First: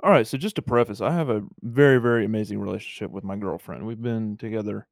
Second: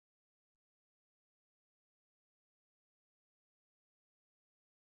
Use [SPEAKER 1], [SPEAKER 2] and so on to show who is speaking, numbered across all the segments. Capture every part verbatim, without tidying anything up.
[SPEAKER 1] All right, so just to preface, I have a very, very amazing relationship with my girlfriend. We've been together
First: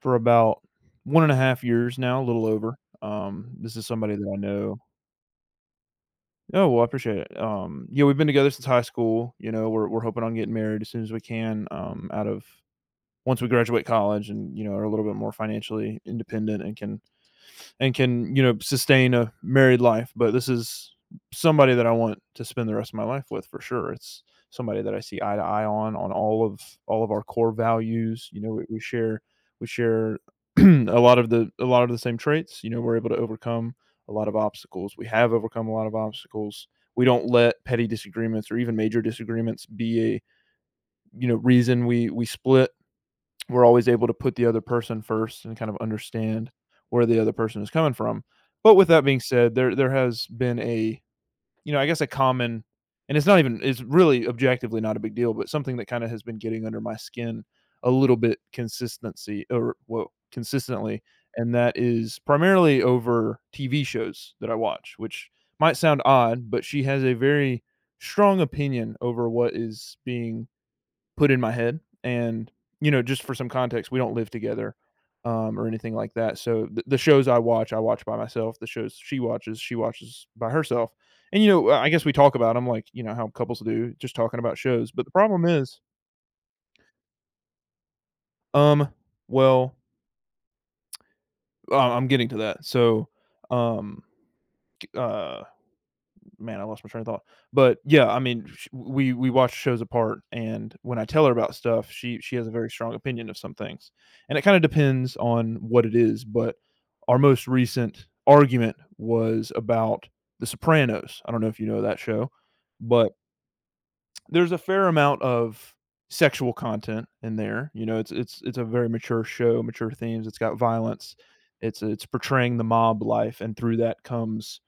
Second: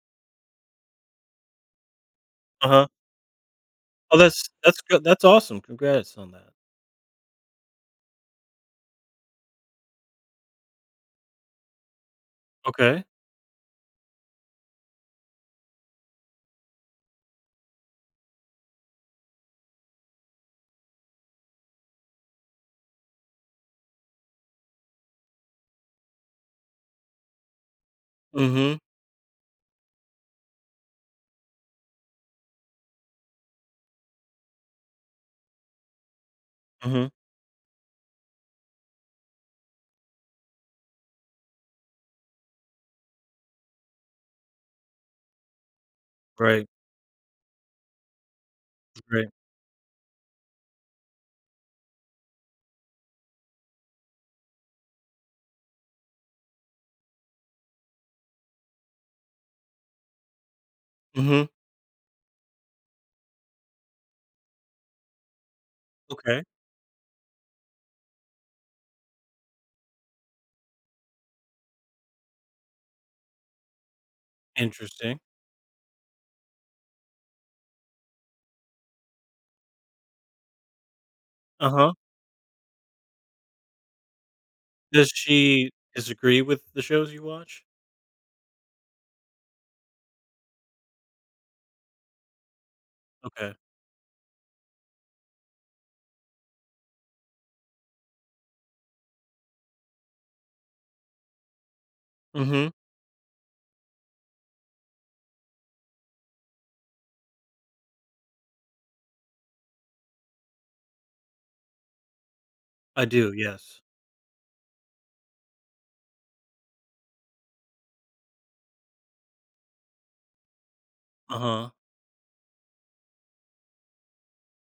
[SPEAKER 1] for about one and a half years now, a little over.
[SPEAKER 2] Uh-huh.
[SPEAKER 1] Um, this is somebody
[SPEAKER 2] Oh,
[SPEAKER 1] that I
[SPEAKER 2] that's
[SPEAKER 1] know.
[SPEAKER 2] that's good, that's awesome, congrats on that.
[SPEAKER 1] Oh well, I appreciate it. Um, yeah, we've been together since high school. You know, we're we're hoping on getting married as soon as we can. Um, out of
[SPEAKER 2] Okay.
[SPEAKER 1] once we graduate college, and you know, are a little bit more financially independent and can and can, you know, sustain a married life. But this is somebody that I want to spend the rest of my life with, for sure. It's somebody that I see eye to eye on on all of all of our core values. You know, we,
[SPEAKER 2] Mhm,
[SPEAKER 1] we share we share a lot of the a lot of the same traits. You know, we're able to overcome a lot of obstacles, we have overcome a lot of obstacles. We
[SPEAKER 2] mhm.
[SPEAKER 1] don't let petty disagreements or even major disagreements be a, you know, reason we we split. We're always able to put the other person first and kind of understand
[SPEAKER 2] Right,
[SPEAKER 1] where the other person is coming from. But with that being
[SPEAKER 2] right.
[SPEAKER 1] said, there there has been a, you know, I guess, a common — and it's not even, it's really objectively not a big deal, but something that kind of has been getting under my skin a little bit consistency, or well, consistently,
[SPEAKER 2] Mhm.
[SPEAKER 1] and that is primarily over T V shows that I watch, which might sound
[SPEAKER 2] Okay,
[SPEAKER 1] odd, but she has a very strong opinion over what is being put in my head. And, you know, just for some context, we don't live together,
[SPEAKER 2] interesting.
[SPEAKER 1] um, or anything like that, so the the shows I watch, I watch by myself, the shows she watches, she watches by herself. And, you know, I
[SPEAKER 2] Uh-huh.
[SPEAKER 1] guess we talk about them like, you know, how couples do, just talking about shows. But the
[SPEAKER 2] Does
[SPEAKER 1] problem
[SPEAKER 2] she
[SPEAKER 1] is,
[SPEAKER 2] disagree with the shows you watch?
[SPEAKER 1] um, well, uh, I'm getting to that, so,
[SPEAKER 2] Okay.
[SPEAKER 1] um, uh man, I lost my train of thought. But yeah, I mean, sh- we we watch shows apart, and when I tell her about stuff, she she has a
[SPEAKER 2] Mhm.
[SPEAKER 1] very strong opinion of some things, and it kind of depends on what it is. But our most recent argument was about The Sopranos. I don't know if you know that show,
[SPEAKER 2] I
[SPEAKER 1] but
[SPEAKER 2] do, yes.
[SPEAKER 1] there's a fair amount of sexual content in there. You know, it's it's it's a very mature show, mature themes. It's got violence.
[SPEAKER 2] Uh-huh.
[SPEAKER 1] It's it's portraying the mob life, and through that comes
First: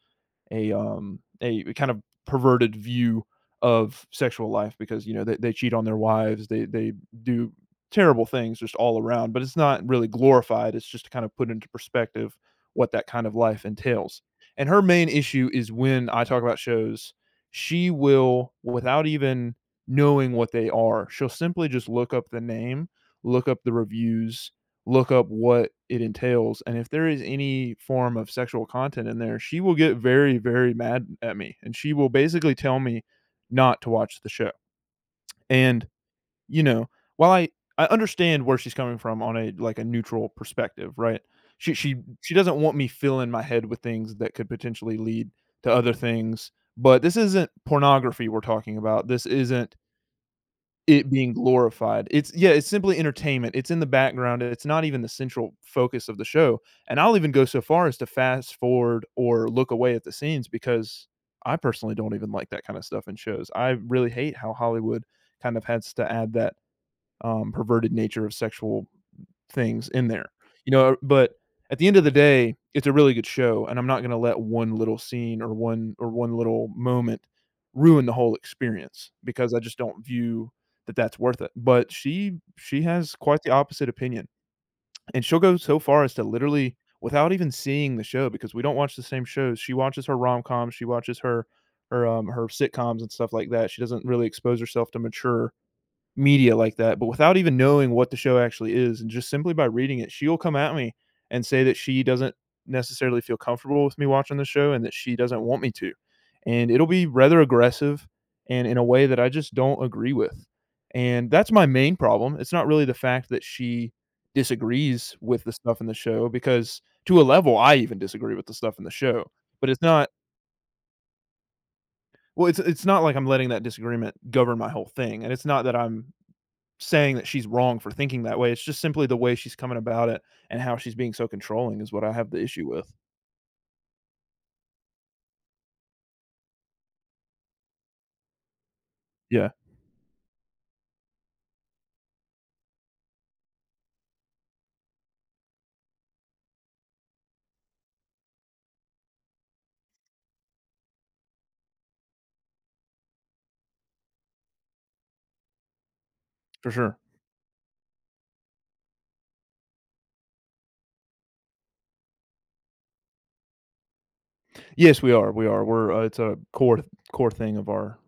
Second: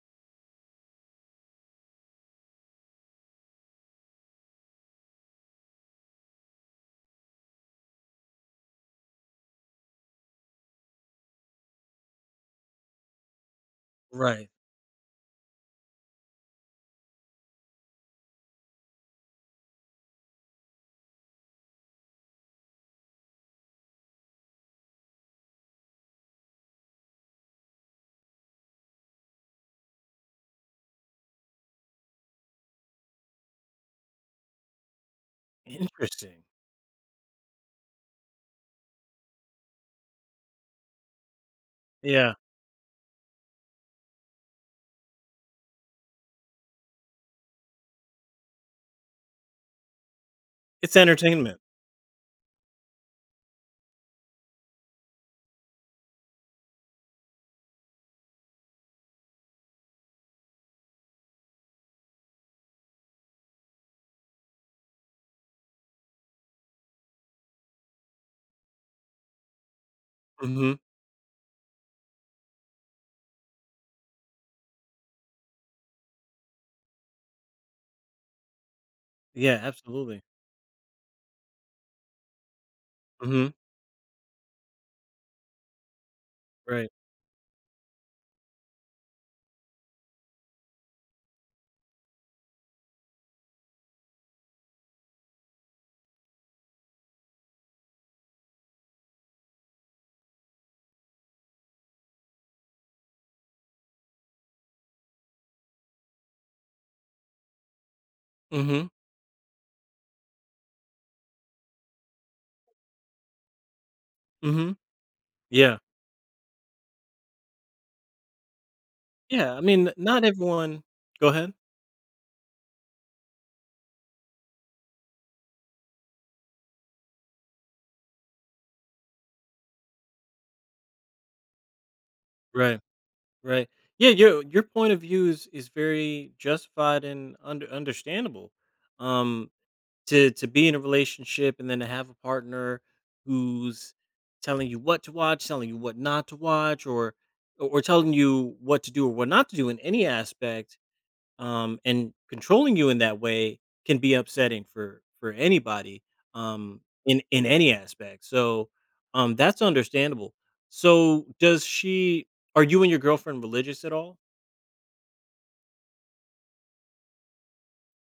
[SPEAKER 1] a um a kind of perverted view of sexual life, because you know, they, they cheat on their wives, they they do terrible things just all around. But it's not really glorified, it's just to kind of put into perspective what that kind of life entails.
[SPEAKER 2] Right.
[SPEAKER 1] And her main issue is, when I talk about shows, she will, without even knowing what they are, she'll simply just look up the name, look up the reviews, look up what it entails. And if there is any form of sexual content in there, she will get very, very mad at me. And she will basically tell me not to watch the show. And,
[SPEAKER 2] Interesting.
[SPEAKER 1] you know, while I, I understand where she's coming from on a like a neutral perspective, right? She she
[SPEAKER 2] Yeah.
[SPEAKER 1] she doesn't want me filling my head with things that could potentially lead to other things. But this isn't pornography we're talking about. This isn't
[SPEAKER 2] It's
[SPEAKER 1] it being
[SPEAKER 2] entertainment.
[SPEAKER 1] glorified. It's, yeah, it's simply entertainment. It's in the background, it's not even the central focus of the show, and I'll even go so far as to fast forward or look away at the scenes, because I personally don't even like that kinda stuff in shows. I really hate how Hollywood kind of has to add that um, perverted nature of sexual things in there, you
[SPEAKER 2] Mhm.
[SPEAKER 1] know. But at the end of the day, it's a really good show, and I'm not gonna let one little scene or one or one little moment ruin the whole experience, because I
[SPEAKER 2] Yeah,
[SPEAKER 1] just don't
[SPEAKER 2] absolutely.
[SPEAKER 1] view that that's worth it. But she she has quite the
[SPEAKER 2] Mhm.
[SPEAKER 1] opposite opinion, and she'll go so far as to literally,
[SPEAKER 2] Right.
[SPEAKER 1] without even seeing the show, because we don't watch the same shows. She watches her rom-coms, she watches her her, um, her sitcoms and stuff like that. She doesn't really expose herself to mature media like that, but without even knowing what the show actually is, and just simply by reading it, she'll come at me and say that she doesn't necessarily feel comfortable with me watching the show, and that she doesn't want me to. And it'll be rather aggressive, and in a
[SPEAKER 2] Mhm,
[SPEAKER 1] way that I just don't agree with. And that's my main problem. It's not really the fact that she
[SPEAKER 2] mhm.
[SPEAKER 1] disagrees with the
[SPEAKER 2] Yeah.
[SPEAKER 1] stuff in the show, because to a level I even disagree with the stuff in the show.
[SPEAKER 2] Yeah, I
[SPEAKER 1] But it's
[SPEAKER 2] mean,
[SPEAKER 1] not —
[SPEAKER 2] not everyone. Go ahead.
[SPEAKER 1] well, it's it's not like I'm letting that disagreement govern my whole thing. And it's not that I'm saying that she's wrong for thinking that way. It's just simply the way she's coming about it and how she's being so controlling is what I have the issue
[SPEAKER 2] Right.
[SPEAKER 1] with.
[SPEAKER 2] Right. Yeah, your your point of view is is very justified and under, understandable.
[SPEAKER 1] Yeah,
[SPEAKER 2] Um to to be in a relationship and then to have a partner who's telling you what to watch, telling you what not to watch, or or telling you what to do or what not to do in any aspect, um, and controlling you in that way can be upsetting for for anybody,
[SPEAKER 1] for
[SPEAKER 2] um,
[SPEAKER 1] sure.
[SPEAKER 2] in in any aspect. So um, that's understandable. So does she? Are you and your girlfriend religious at all?
[SPEAKER 1] Yes, we are. We are. We're uh, it's a core core thing of our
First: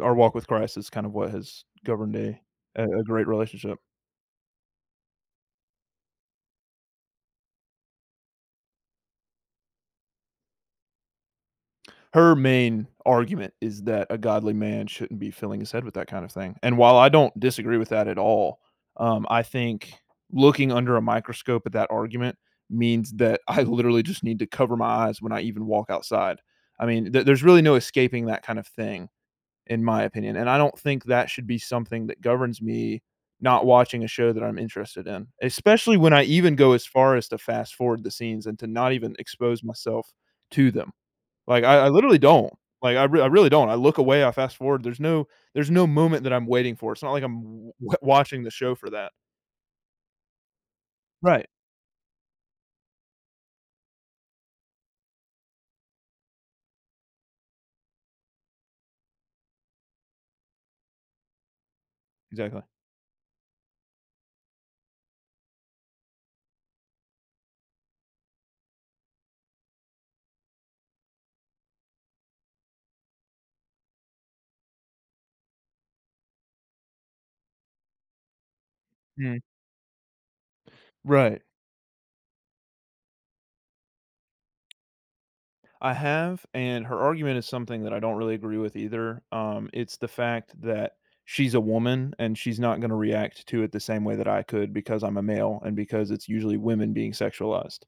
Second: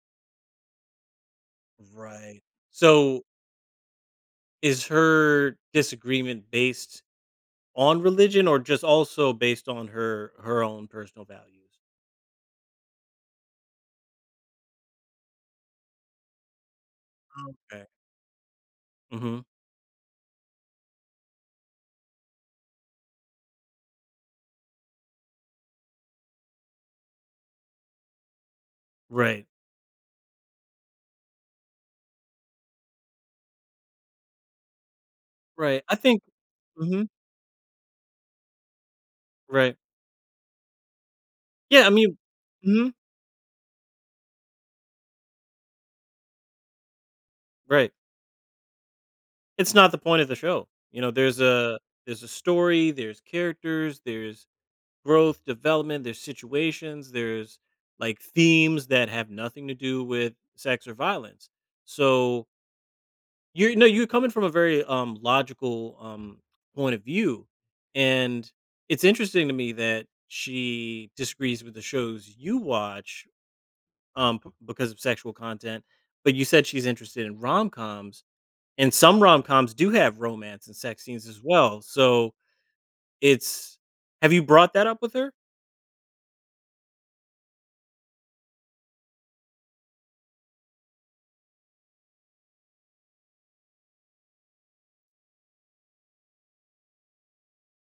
[SPEAKER 1] our walk with Christ is kind of what has governed a
[SPEAKER 2] Right.
[SPEAKER 1] a a
[SPEAKER 2] So
[SPEAKER 1] great relationship.
[SPEAKER 2] is her disagreement based on religion or just also based on her her own personal values?
[SPEAKER 1] Her main argument is that a godly man shouldn't be filling his head with that kind of thing. And while I don't disagree
[SPEAKER 2] Okay.
[SPEAKER 1] with that at all, um,
[SPEAKER 2] Hmm.
[SPEAKER 1] I think looking under a microscope at that argument means that I literally just need to cover my eyes when I even walk outside. I mean, th- there's really no escaping that kind of thing,
[SPEAKER 2] Right.
[SPEAKER 1] in my opinion. And I don't think that should be something that governs me not watching a show that I'm interested in,
[SPEAKER 2] Right. I
[SPEAKER 1] especially when
[SPEAKER 2] think.
[SPEAKER 1] I even go as
[SPEAKER 2] Hmm.
[SPEAKER 1] far as to fast forward the scenes and to not even expose
[SPEAKER 2] Right.
[SPEAKER 1] myself to them. Like, I
[SPEAKER 2] Yeah.
[SPEAKER 1] I
[SPEAKER 2] I mean.
[SPEAKER 1] literally don't.
[SPEAKER 2] Hmm.
[SPEAKER 1] Like, I re I really don't. I look away, I fast forward. There's no there's no moment that I'm waiting for. It's not like I'm w
[SPEAKER 2] Right.
[SPEAKER 1] watching the show for that.
[SPEAKER 2] It's not the point of the show. You know, there's
[SPEAKER 1] Right.
[SPEAKER 2] a there's a story, there's characters, there's growth, development, there's situations, there's like themes that have nothing to do with sex or violence. So
[SPEAKER 1] Exactly.
[SPEAKER 2] you're no, you're coming from a very um logical um point of view. And it's interesting to me that she disagrees with the shows you watch um p- because of sexual content, but you said she's interested in rom coms, and some
[SPEAKER 1] Mm.
[SPEAKER 2] rom-coms do have romance and sex scenes as
[SPEAKER 1] Right.
[SPEAKER 2] well, so it's, have you brought that up with her?
[SPEAKER 1] I have, and her argument is something that I don't really agree with either. Um, it's the fact that she's a woman and she's not gonna react to it the same way that I could, because I'm a male and because it's usually women being sexualized.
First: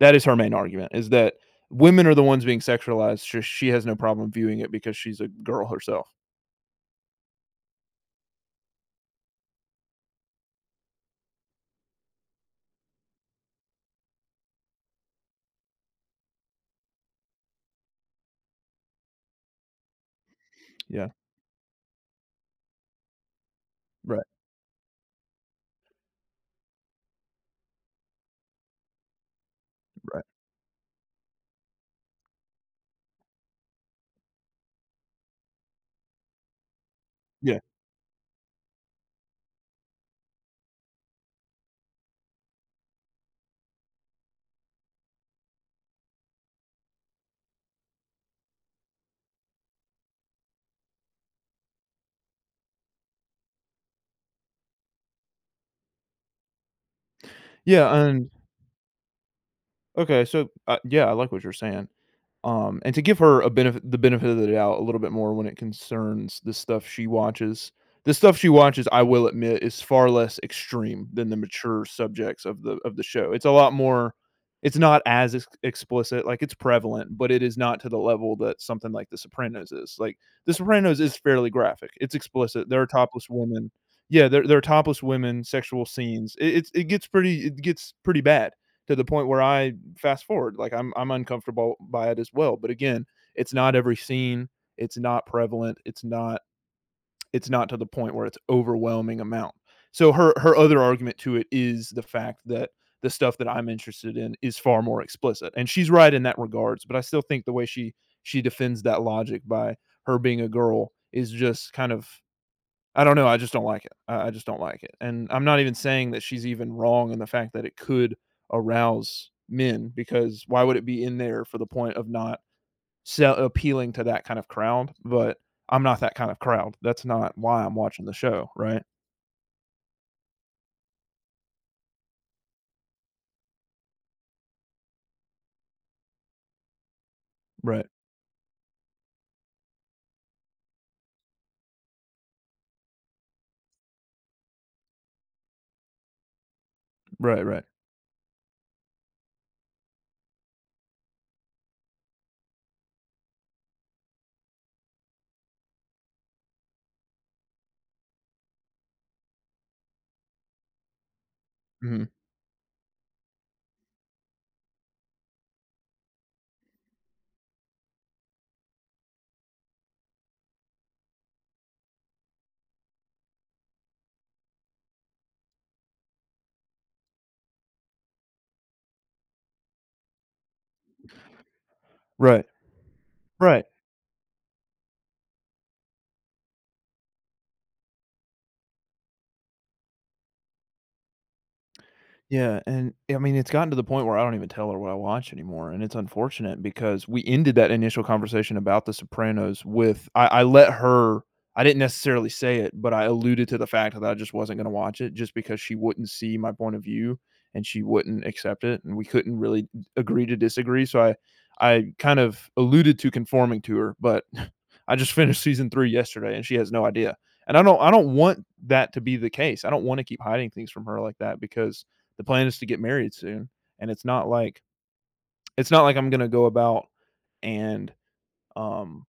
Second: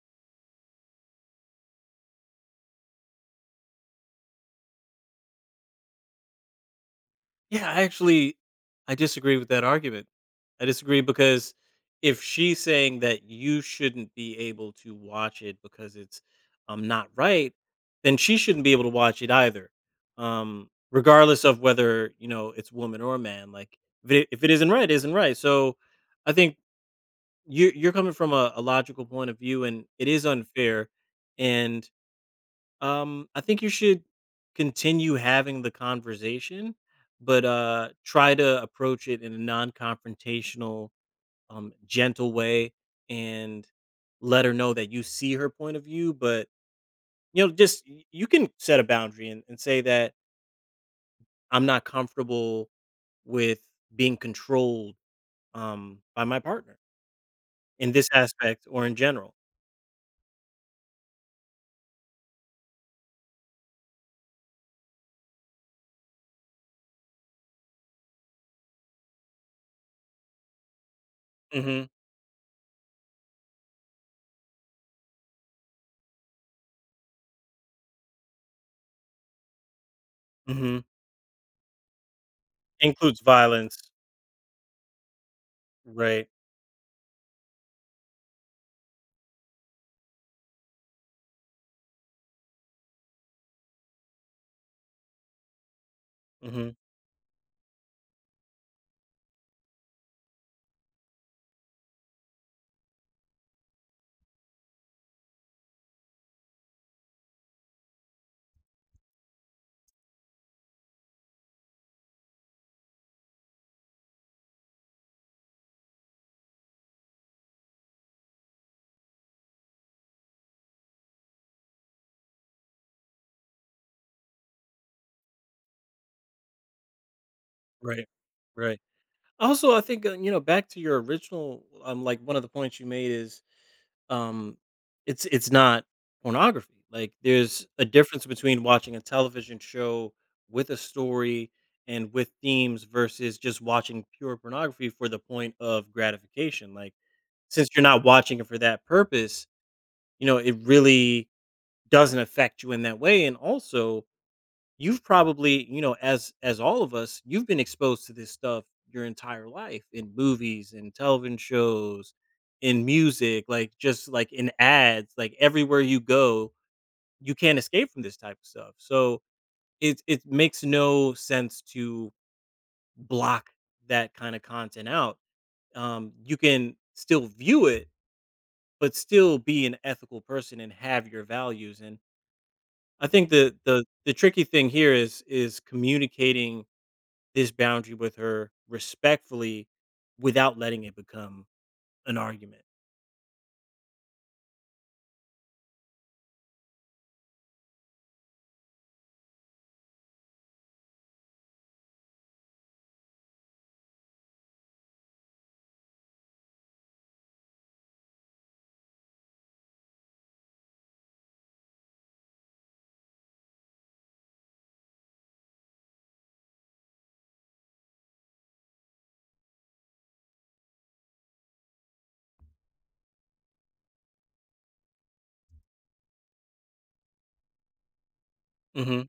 [SPEAKER 1] That is her main argument, is that women are the ones being sexualized. Sh she has no problem viewing it because she's a girl herself.
[SPEAKER 2] "Yeah, I actually I disagree with that argument." I disagree because if she's saying that you shouldn't be able to watch it because it's, um, not right, then she shouldn't be able to watch it either, um,
[SPEAKER 1] Yeah.
[SPEAKER 2] regardless of whether, you know, it's woman or man, like, if
[SPEAKER 1] Right.
[SPEAKER 2] it if it isn't right, it isn't right, so I think You're you're coming from a a logical point of view, and it
[SPEAKER 1] Right.
[SPEAKER 2] is unfair, and, um, I think you should continue having the conversation, but,
[SPEAKER 1] Yeah.
[SPEAKER 2] uh, try to approach it in a non-confrontational, um, gentle way, and let her know that you see her point of view, but, you know, just y you can set a boundary and and say that, "I'm not comfortable with being controlled, um, by my partner in
[SPEAKER 1] Yeah,
[SPEAKER 2] this
[SPEAKER 1] and
[SPEAKER 2] aspect or in general."
[SPEAKER 1] okay, so, uh, yeah, I like what you're saying. Um, and to give her a benefit the benefit of the doubt a little bit more when it concerns the stuff she watches. The stuff she watches, I will admit, is far less extreme than the mature
[SPEAKER 2] Mhm.
[SPEAKER 1] subjects of the of the show. It's a lot more it's not as ex- explicit, like it's prevalent, but it is not to the level that something like The Sopranos is. Like The
[SPEAKER 2] Mhm.
[SPEAKER 1] Sopranos is fairly graphic. It's explicit. There are
[SPEAKER 2] Includes
[SPEAKER 1] topless women.
[SPEAKER 2] violence.
[SPEAKER 1] Yeah, there there are topless women, sexual
[SPEAKER 2] Right.
[SPEAKER 1] scenes. It it's, it gets pretty it gets pretty bad, to the point where I fast forward. Like I'm I'm uncomfortable by it as well. But again, it's not every scene. It's not prevalent. It's not
[SPEAKER 2] Mhm.
[SPEAKER 1] it's not to the point where it's overwhelming amount. So her her other argument to it is the fact that the stuff that I'm interested in is far more explicit. And she's right in that regards, but I still think the way she she defends that logic by her being a girl is just kind of, I don't know, I just don't like it. I I just don't like it, and I'm not even saying that she's even wrong in the fact that it could arouse men, because why would it be in there for the point of not sell appealing to that kind of crowd? But I'm not that kind of crowd. That's not why I'm watching
[SPEAKER 2] Right.
[SPEAKER 1] the show,
[SPEAKER 2] Right.
[SPEAKER 1] right?
[SPEAKER 2] Also, I think, uh, you know, back to your original, um, like, one of the points you made is, um, it's it's not pornography. Like, there's a
[SPEAKER 1] Right.
[SPEAKER 2] difference between watching a television show with a story and with themes versus just watching pure pornography for the point of gratification. Like,
[SPEAKER 1] Right, right.
[SPEAKER 2] since you're not watching it for that purpose, you know, it really doesn't affect you in that way. And also, you've probably, you know, as as all of us, you've been exposed to this stuff your entire life in movies and television
[SPEAKER 1] Mhm.
[SPEAKER 2] shows, in music, like just like in ads, like everywhere you go, you can't escape from this type of stuff. So it it makes no sense to block that kind of content out. Um, you can still view it, but still be an ethical person and have your values. And
[SPEAKER 1] Right.
[SPEAKER 2] I think the
[SPEAKER 1] Right.
[SPEAKER 2] the the tricky thing here is is communicating this boundary with her respectfully without letting it become an
[SPEAKER 1] Yeah,
[SPEAKER 2] argument.
[SPEAKER 1] and I mean, it's gotten to the point where I don't even tell her what I watch anymore, and it's unfortunate because we ended that initial conversation about The Sopranos with I I let her — I didn't necessarily say it, but I alluded to the fact that I just wasn't gonna watch it, just because she wouldn't see my point of view and she wouldn't accept it, and we couldn't really agree to disagree, so I I kind of alluded to conforming to her, but I just finished season three yesterday, and she has no idea, and I don't I don't want that to be the case. I don't wanna keep hiding things from her like that, because the plan is to get married soon, and it's not like it's not like I'm going to go about and um
[SPEAKER 2] Mhm.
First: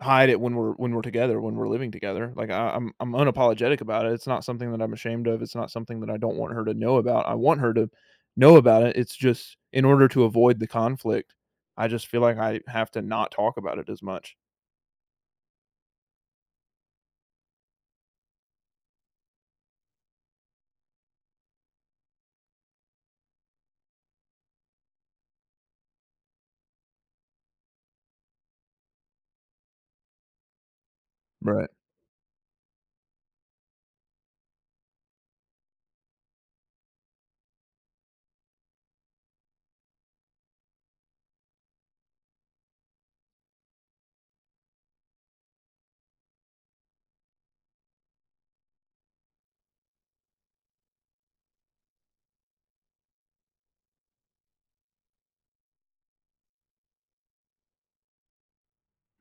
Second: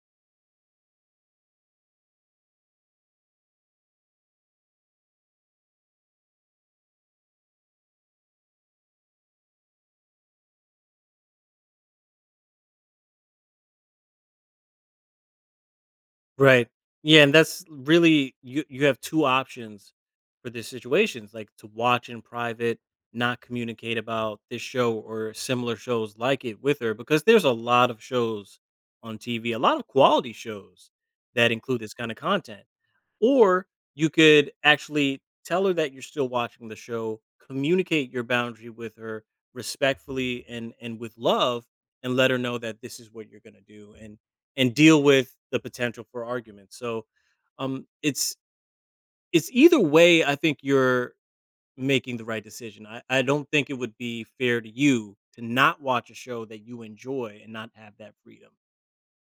[SPEAKER 1] hide it when we're when we're together when we're living together. Like I, i'm i'm unapologetic about it. It's not something that I'm ashamed of, it's not something that I don't want her to know about. I want her to know about it, it's just in order to avoid the conflict, I just feel like I have to not talk about it as much.
[SPEAKER 2] Right. Yeah, and that's really, you you have two options for these situations, like, to watch in private, not communicate about this show or similar shows like it with her, because there's a lot of shows on T V, a lot of quality shows that
[SPEAKER 1] Right.
[SPEAKER 2] include this kinda content. Or you could actually tell her that you're still watching the show, communicate your boundary with her respectfully and and with love, and let her know that this is what you're gonna do and and deal with the potential for argument. So um it's it's either way I think you're making the right decision. I, I don't think it would be fair to you to not watch a show that you enjoy and not have that freedom.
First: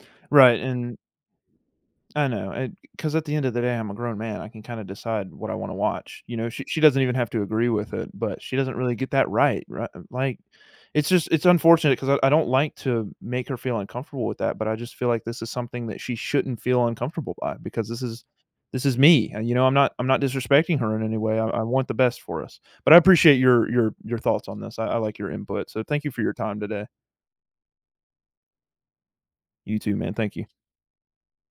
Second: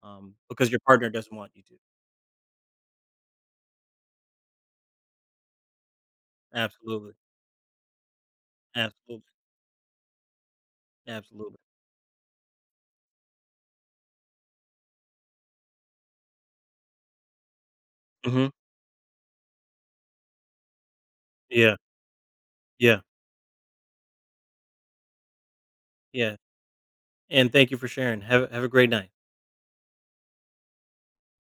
[SPEAKER 2] Um,
[SPEAKER 1] Right,
[SPEAKER 2] because your
[SPEAKER 1] and
[SPEAKER 2] partner doesn't want you to.
[SPEAKER 1] I know, because at the end of the day, I'm a grown man. I can kind of decide what I want to watch. You know, she she doesn't even
[SPEAKER 2] Absolutely.
[SPEAKER 1] have to agree with it, but she doesn't really get
[SPEAKER 2] Absolutely.
[SPEAKER 1] that right, right? Like, it's just it's
[SPEAKER 2] Absolutely.
[SPEAKER 1] unfortunate because I, I don't like to make her feel uncomfortable with that, but I just feel like this is something that she shouldn't feel uncomfortable by, because this is
[SPEAKER 2] Hmm.
[SPEAKER 1] this is me. And you know, I'm not I'm not disrespecting her in any way. I, I
[SPEAKER 2] Yeah.
[SPEAKER 1] want the best for us, but I
[SPEAKER 2] Yeah.
[SPEAKER 1] appreciate your your your thoughts on this. I, I like your input, so thank you for your
[SPEAKER 2] Yeah.
[SPEAKER 1] time today.
[SPEAKER 2] And thank you for sharing. Have have a great night.
[SPEAKER 1] You too, man. Thank you.